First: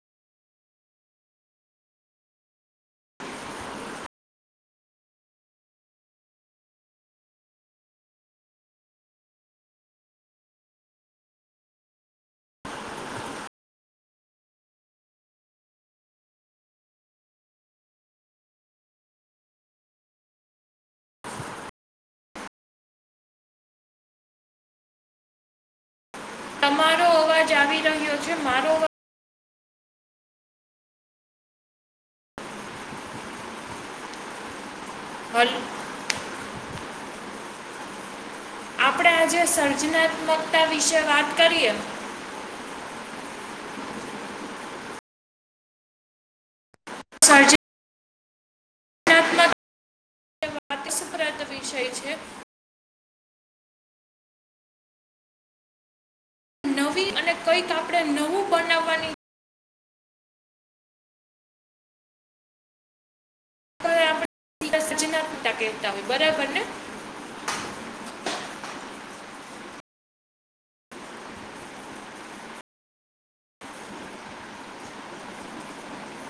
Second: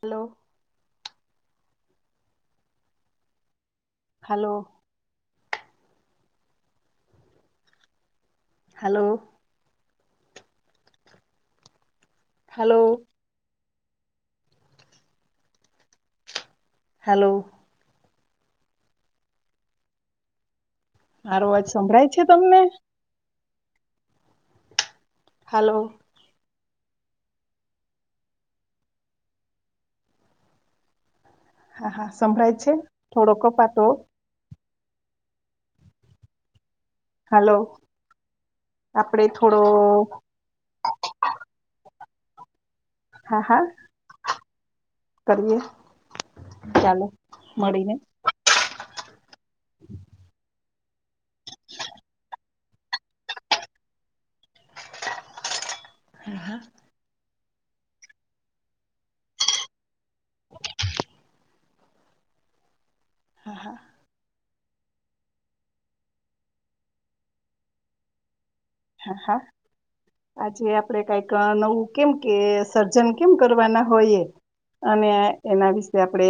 Hello. Hello. Hello. Hello. Hello. મારું વાજ સંભળાય છે તમને. હલો. તમારો અવાજ આવી રહ્યો છે મારો અવાજ હા હા સંભળાય છે થોડો કપાતો હલ હલો. આપણે આપડે આજે થોડો સર્જનાત્મકતા વિશે વાત કરીએ. હા હા કરીએ. ચાલો મળીને. [inaudible] વાતિસપ્રદ વિષય છે. હા. વી અને કંઈક આપણે નવું બનાવવાની હા હા. [unintelligible] સ જનાક ટાકે તક બરાબર ને. હા હા. આજે આપડે કઈક નવું કેમ કે સર્જન કેમ કરવાના હોયએ. અને એના વિશે આપણે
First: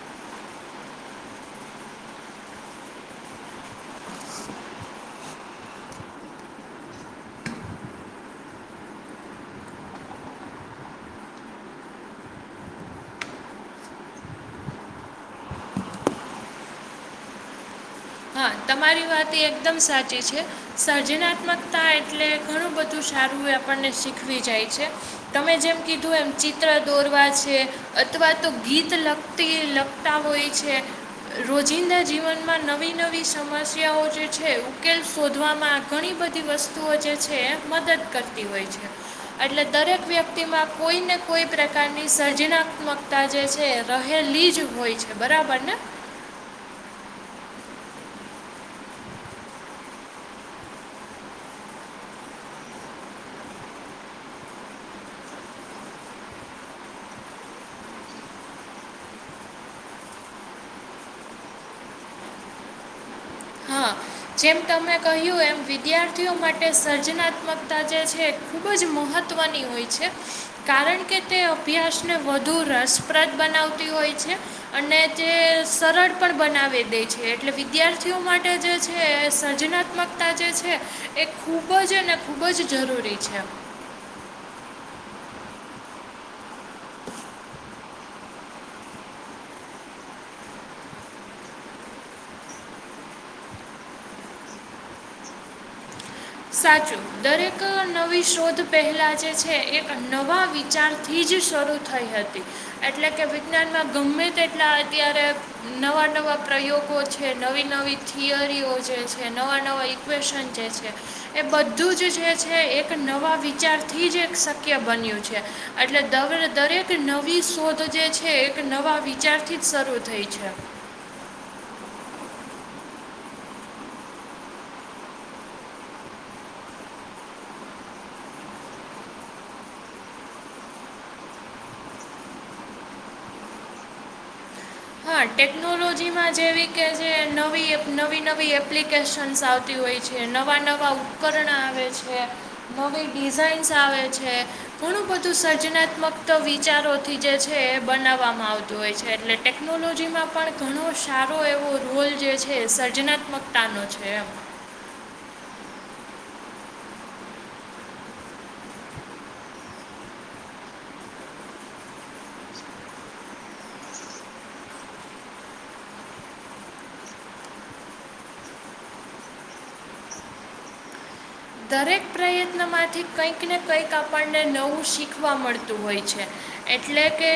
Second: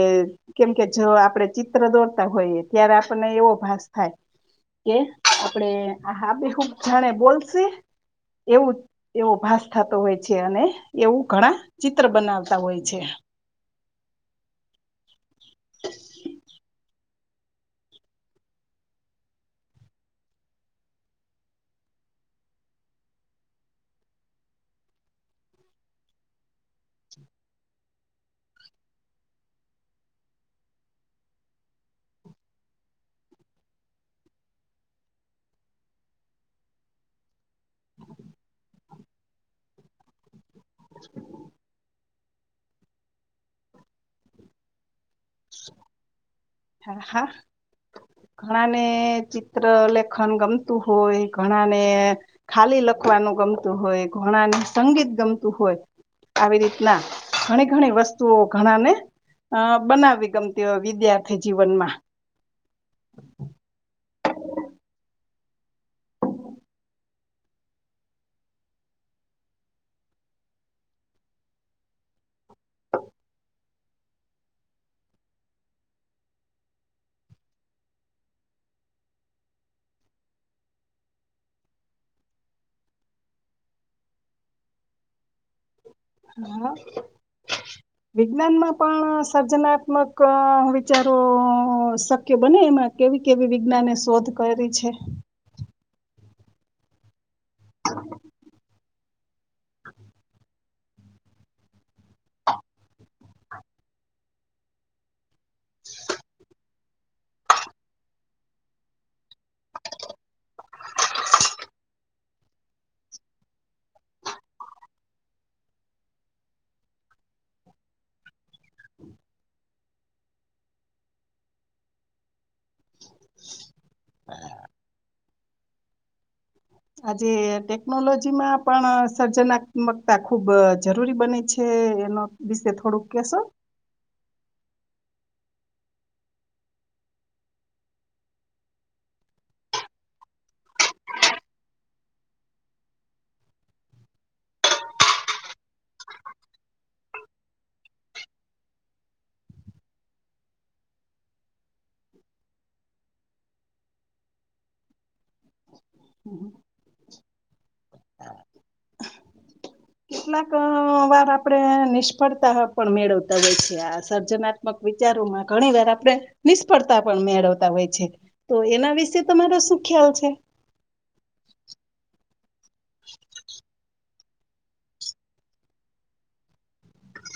કેમ કે જો આપડે ચિત્ર દોડતા હોઈએ ત્યારે આપને એવો ભાસ થાય કે આપડે આ હબે હૂબ જાણે બોલસે એવું એવો ભાસ થતો હોય છે અને એવું ઘણા ચિત્ર બનાવતા હોય છે. હા તમારી વાત એ એકદમ સાચી છે સર્જનાત્મકતા એટલે ઘણું બધું સારું એ આપણને શીખવી જાય છે તમે જેમ કીધું એમ ચિત્ર દોરવા છે. અથવા તો ગીત લગતી લખતા હોય છે રોજિંદા જીવનમાં નવી નવી નવી સમસ્યાઓ જે છે ઉકેલ શોધવામાં ઘણી બધી વસ્તુઓ જે છે મદદ કરતી હોય છે. એટલે દરેક વ્યક્તિમાં કોઈ ને કોઈ પ્રકાર ની સર્જનાત્મકતા જે છે રહેલી જ હોય છે બરાબર ને. હા હા. ઘણા ને ચિત્ર લેખન ગમતું હોય ઘણા ને ખાલી લ ખવાનું ગમતું હોય ઘણાને સંગીત ગમતું હોય. આવી રીતના ઘણી ઘણી વસ્તુઓ ઘણા ને અ બનાવી ગમતી હોય વિદ્યાર્થી જીવનમાં. હા જેમ તમે કહ્યું એમ વિદ્યાર્થીઓ માટે સર્જનાત્મકતા જે છે ખૂબ જ મહત્ ત્વની હોય છે કારણ કે તે અભ્યાસને વધુ રસપ્રદ બનાવતી હોય. છે અને તે સરળ પણ બનાવી દે છે એટલે વિદ્યાર્થીઓ માટે જે છે છે સર્જનાત્મકતા જે છે એ ખૂબ જ અને ખૂબ જ જરૂરી છે. [inaudible] હા. વિજ્ઞાન માં પણ સર્જનાત્મક વિચારો શક્ય બને એમાં કેવી કેવી વિજ્ઞાને શોધ કર છે. સાચું દરેક નવી શોધ પહેલાં જે છે એક નવા વિચારથી જ શરૂ થઈ હતી એટલે કે વિજ્ઞાન ગમે તેટલા અત્યારે નવા નવા પ્રયોગો છે નવી નવી થિયરીઓ જે છે નવા નવા ઈક્વેશન જે છે. એ બધું જ જે છે એક નવા વિચારથી જ એક શક્ય બન્યું છે એટલે દગ દરેક નવી શોધ જે છે એક નવા વિચારથી જ શરૂ થઈ છે [inaudible] આજે ટેકનોલોજી માં પણ સર્જનાત્મકતા ખુબ જરૂરી બને છે એનો વિશે થોડુંક કેશો હા ટેકનોલોજીમાં જેવી કે જે નવી નવી નવી એપ્લિકેશન્સ આવતી હોય નવા નવા ઉપકરણ આવે છે નવી ડિઝઇન્સ આવે છે ઘણું બધું સર્જનાત્મક વિચારોથી જે છે એ બનાવવામાં આવતું હોય છે એટલેટે ટેકનોલોજીમાં પણ ઘણો સારો એવો રોલ જે છે સર્જનાત્મકતાનો છે એમ [inaudible] હમ હ કેટલાક વાર આપડણે નિષ્ફળતા પણ મેળવતા હોય છે આ સર્જનાત્મક વિચાર નિષ્ફળતા મેળવતા હોય છે તો એના વિશે તમારો શું ખ્યાલ છે દરેક પ્રયત્ન માંથી કઈક ને કંઈક આપણને નવું શીખવા મળતું હોય છે એટલે કે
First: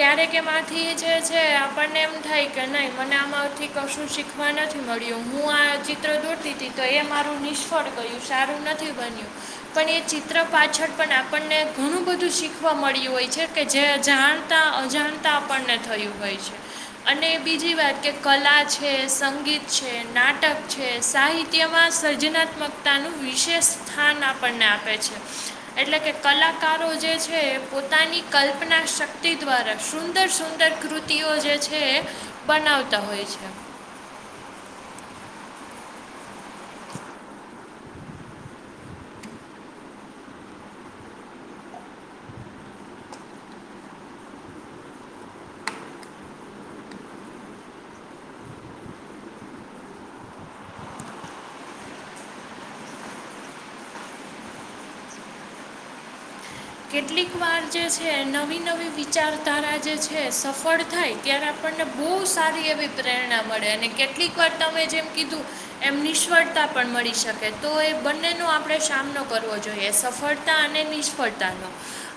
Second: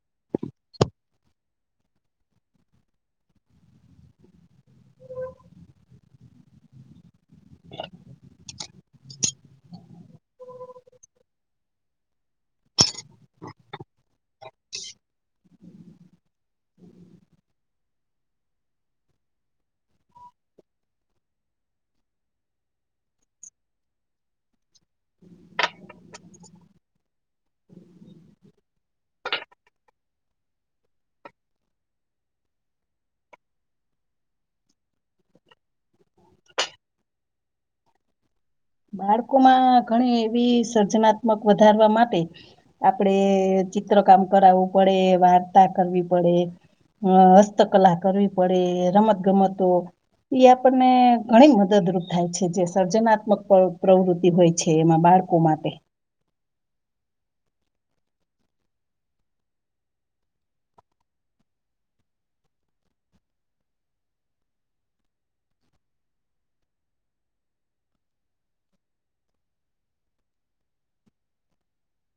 ક્યારેક એમાંથી જે છે આપણને એમ થાય કે નઈ મને આમાં થી કશું શીખવા નથી મળ્યું હું આ ચિત્ર દોરતી તી તો એ મારું નિષ્ફળ ગયું સારું નથી બન્યું પણ એ ચિત્ર પાછળ પણ આપણને ઘણું બધું શીખવા મળ્યું હોય જે કે જે જાણતા અજાણતા આપણને થયું હોય છે અને બીજી વાત કે કલા છે સંગીત છે નાટક છે સાહિત્યમાં સર્જનાત્મક તાનુ વિશેષ સ્થાન આપણને આપે છે એટલે કે કલાકારો જે છે પો પોતાની કલ્પના શક્તિ દ્વારા સુંદર સુંદર કૃતિઓ જે છે એ બનાવ તા હોય છે [inaudible] બાળકો માં ઘણી એવી સર્જનાત્મક વધારવા માટે આપડે ચિ ચિત્ર કામ કરાવવું પડે વાર્તા કરવી પડે અ હસ્તકલા કરવી પડે રમત ગમતો ઈ આપણને ઘણી મદદરૂપ થાય છે જે સર્જનાત્મક પર પ્રવૃત્તિ હોય છે એમાં બાળકો માટે કેટલીક વાર જે છે નવી નવી વિચારધારા જે છે સફળ થાય ત્યારે આપ ને બોવ સારી એવી પ્રેરણા મળે અને કેટલીક વાર તમે જેમ કીધું એમ નિષ્ફળતા પણ મળી શકે તો એ બંનેનો આપણે સામનો કરવો જોઈએ સફળતા અને નિષ્ફળ તાનો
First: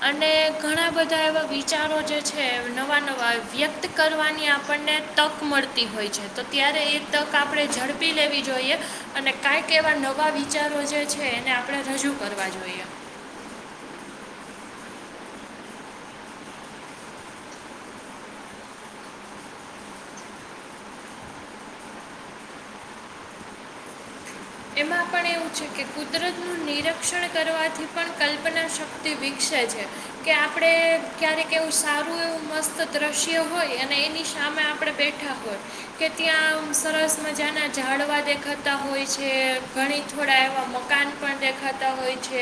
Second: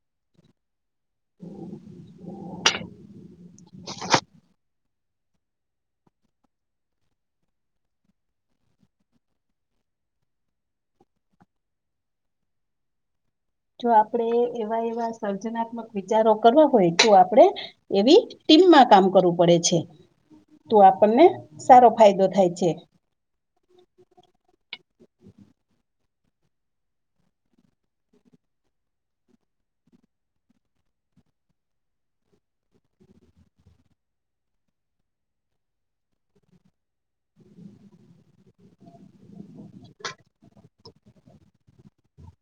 અને ઘણા બધા એવા વિચારો જે છે નવા નવા વ્યક્ત કરવા વાની આપને તક મળતી હોય છે તો ત્યારે એ તક આપણે ઝડપી લેવી જોઈએ અ અને કાંઈક એવા નવા વિચારો જે છે એને આપણે રજૂ કરવા જોઈએ જો આપણેે એવા એવા સર્જનાત્મક વિચારો કરવા હોય તો આપણે એવી ટીમમાં કામ કરવું પડે છે તો આપણને સારો ફાયદો થાય છે [inaudible] એમાં પણ એવું છે કે કુદરતનું નિરીક્ષણ કરવાથી પણ કલ્પનાશક્તિ વિકસે છે કે આપણે ક્યારેક એવું સારું એવું મસ્ત દ્રશ્ય હોય અને એની સામે મેં આપણે બેઠા હોય કે ત્યાં આમ સરસ મજા ના ઝડવા દેખાતા હોય છે [inaudible] ઘણી થોડા એવા મકાન પણ દેખાતા હોય છે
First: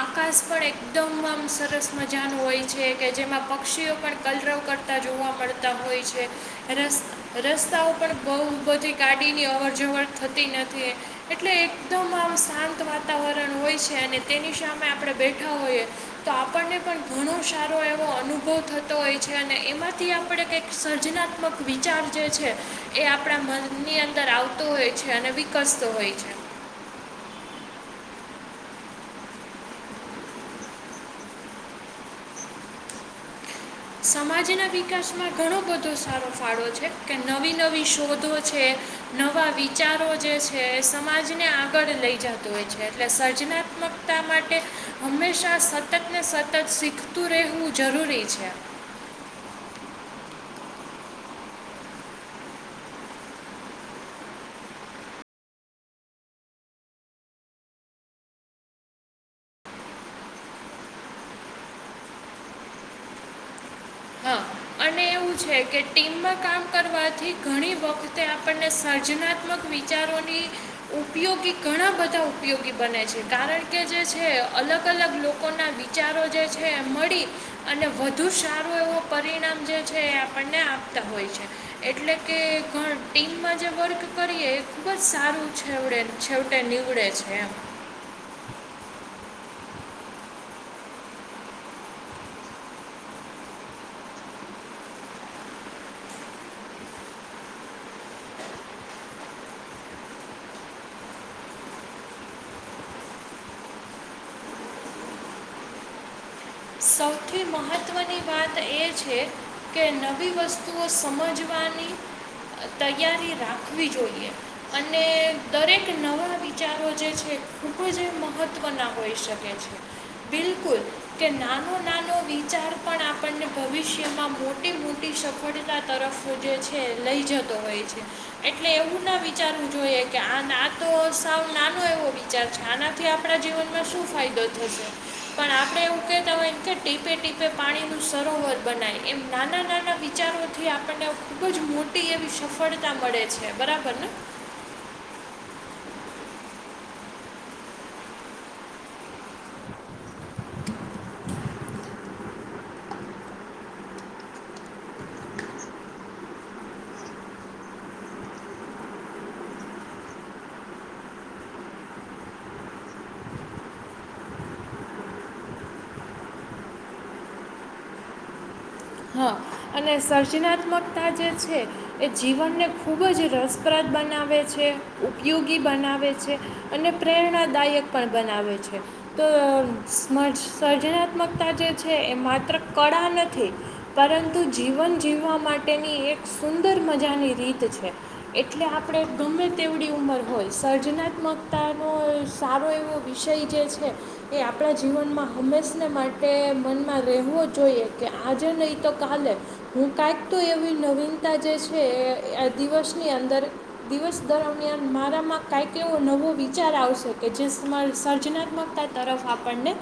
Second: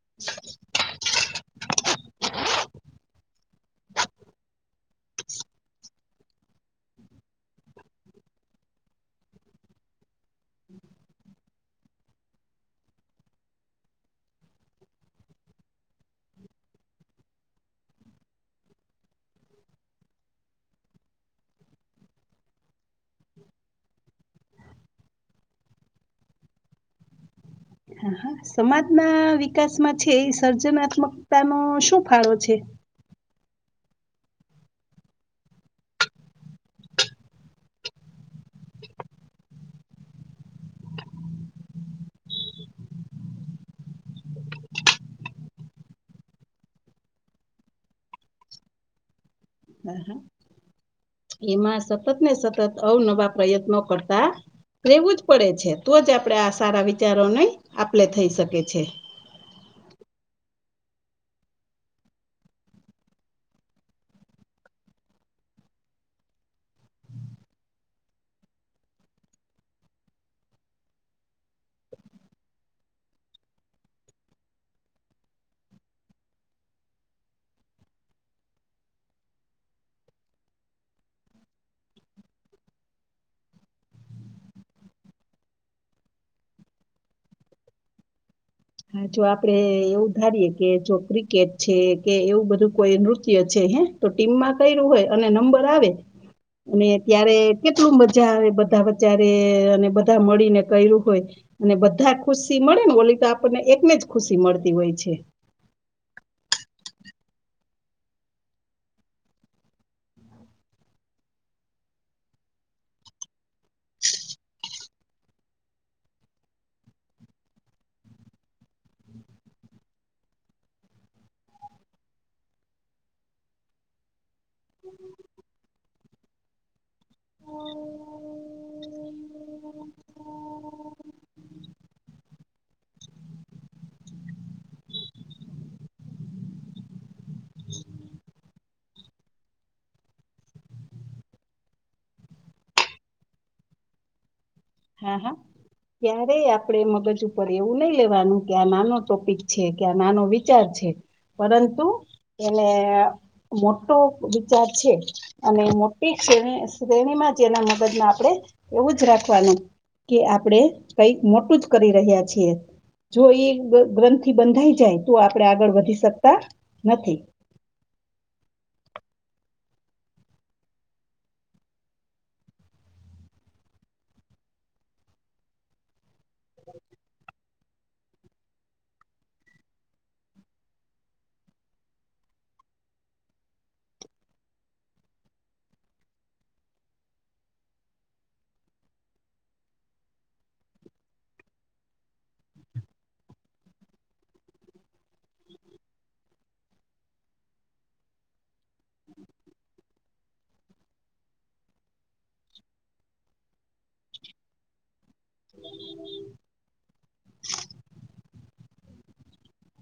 આકાશ પણ એકદમ આમ સરસ મજાનુ હોય છે કે જેમાં પક્ષીઓ પણ કલરવ કરતા જોવા મળતા હોય છે એને [inaudible] રસ્તાઓ પણ બો બધી ગાડીની અવર જવર થતી નથી એટલે એકદમ આમ શાંત વાતાવરણ હોય છે અને તેની સામે આપણે બેઠા હોઈએ તો આપણને પણ ઘણો સારો એવો અનુભવ થતો હોય છે અને એમાંથી આપણે કંઈક સર્જના ત્મક વિચાર જે છે એ આપણા મનની અંદર આવતો હોય છે અને વિકસતો હોય છે હા હા સમાજના વિકાસમાં છે એ સર્જનાત્મકતાનો શું ફાળો છે સમાજના વિકાસમાં ઘણો બધો સારો ફાળો છે કે નવી નવી શોધો છે નવા વિચારો જે છે એ સમાજને આગળ લઈ જતો હોય છે એટલે સર્જના ત્મકતા માટે હંમેશાં સતત ને સતત શીખતું રહેવું જરૂરી છે એમાં સતત ને સતત અવનવા પ્રયત્નો કરતા રેવું જ પડે છે તો જ આપડે આ સારા વિચારોને નઈ આપલે થઈ શકે છે [inaudible] હા અને એવું છે કે ટીમમાં કામ કરવાથી ઘણી વખતે આપણને સર્જનાત્મક વિચાર ઓની ઉપયોગી ઘણા બધા ઉપયોગી બને છે કારણ કે જે છે અલગ અલગ લોકોના વિચારો જે છે એ મળી અને વધુ સારું એવું પરિણામ જે [inaudible] આપને આપતા હોય છે એટલે કે ઘ ટીમમાં જે વર્ક કરીએ એ ખૂબ જ સારો છેવડે છેવટે નીવડે છે એમ [inaudible] હા જો આપડે એવું ધારીએે કે જો ક્રિકેટ છે કે એવું બધું કોઈ નૃત્ય છે હે તો ટીમમાં કર્યું હોય અને નંબર આવે અને ત્યારે કેટલું મજા બધા વચારે અને બધા મળીને કર્યું હોય. અને બધા ખુશી મળે ને ઓલી તો આપને એકને જ ખુશી મળતી હોય છે. સૌથી મહત્ત્વની વાત એ છે કે નવી વસ્તુઓ સમજવાની [inaudible] તૈયારી રાખવી જોઈએ અને દરેક નવા વિચારો જે છે. ખબ મહત્વના હોય શકે છે. બિલકુલ કે ના [inaudible] વિચાર પણ આપણને ભવિષ્યમાં મોટી મોટી સફળતા તરફ જે છે લઈ જાય. [unintelligible] એટલે એવું ના વિચારવું જોઈએ કે તો સાવ નાનો એવો વિચાર [unintelligible] આનાથી આપણા જીવનમાં શું ફાયદો થશે પણ આપણે એવું કતા હોય કે ટીપે ટીપે પાણીનું સરોવર બનાય એમ નાના નાના વિચારોથી આપણને ખૂબ જ મોટી એવી સફળતા મળે છે. બરાબર ને. હા. હા. ક્યારે આપણે મગજ ઉપર એવું નહી લેવાનું કે આ નાનો ટોપિક છે કે આ નાનો વિચાર છે. પરંતુ એને મોટો વિચાર છે અને મોટી [unintelligible] શ્રેણીમાં જેના મગજમાં આપડે એવું જ રાખવાનું આપડણે કઈક મોટું જ કરી રહ્યા છીએ. જો એ ગ્રંથથી બંધાઈ જાય તો આપણેે આગળ વધી શકતા નથી. [inaudible] હા. અને સર્જનાત્મકતા જે છે એ જીવનને ખૂબ જ રસપ્રદ બનાવે. છે. ઉપયોગી બનાવે છે. અને પ્રેરણાદાયક પણ બનાવે છે. તો સર્જનાત્મકતા જે છે. એ માત્ર કટ કળા નથી પરંતુઆ જીવન જીવવા માટેની એક સુંદર મજાની રીત છે એટલે આપણે ગમ મે તેવડી ઉંમર હોય સર્જનાત્મકતાનો સારો એવો વિષય જે છે એ આપણા જીવનમાં હંમેશને માટે મનમાં રહેવો જોઈએ કે આજે નહીં તો કાલે હું કક તો એવી નવીનતા જે છે. દિવસની અંદર દિવસ દરમિયાન મારામાં કાંઈક એવો નવો વિચાર આવશે કે જે સર્જનાત્મકતા તરફ આપણને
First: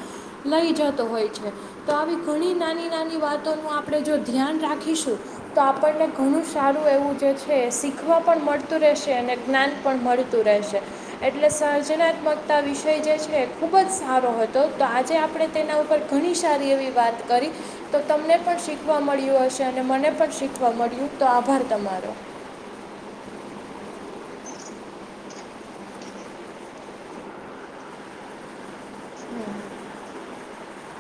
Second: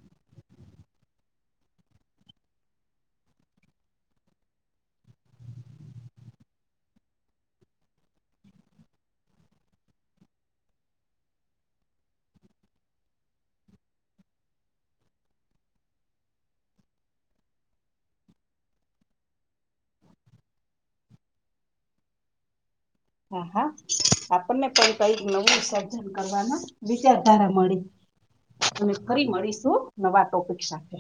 લઈ જતો હોય છે. તો આવી ઘણી નાની નાની વાતોનું આપણે જો ધ્યાન રાખીશું તો આપણને ઘણું સારું એવું જે છે શીખવા પણ મળતું રહે રહેશે અને જ્ઞાન પણ મળતું રહેશે એટલે સર્જનાત્મકતા વિષય જે છે. ખૂબ જ સારો હતો તો આજે આપણે તેના ઉપર ઘણી સારી એવી વાત કરી તો તમને પણ શી શીખવા મળ્યું હશે અને મને પણ શીખવા મળ્યું તો આભાર તમારો. હા હા આપણને પણ કઈક નવું સર્જન કરવાના વિચારધારા મળી. [unintelligible] ફરી મળીશું નવા ટોપિક સાથે.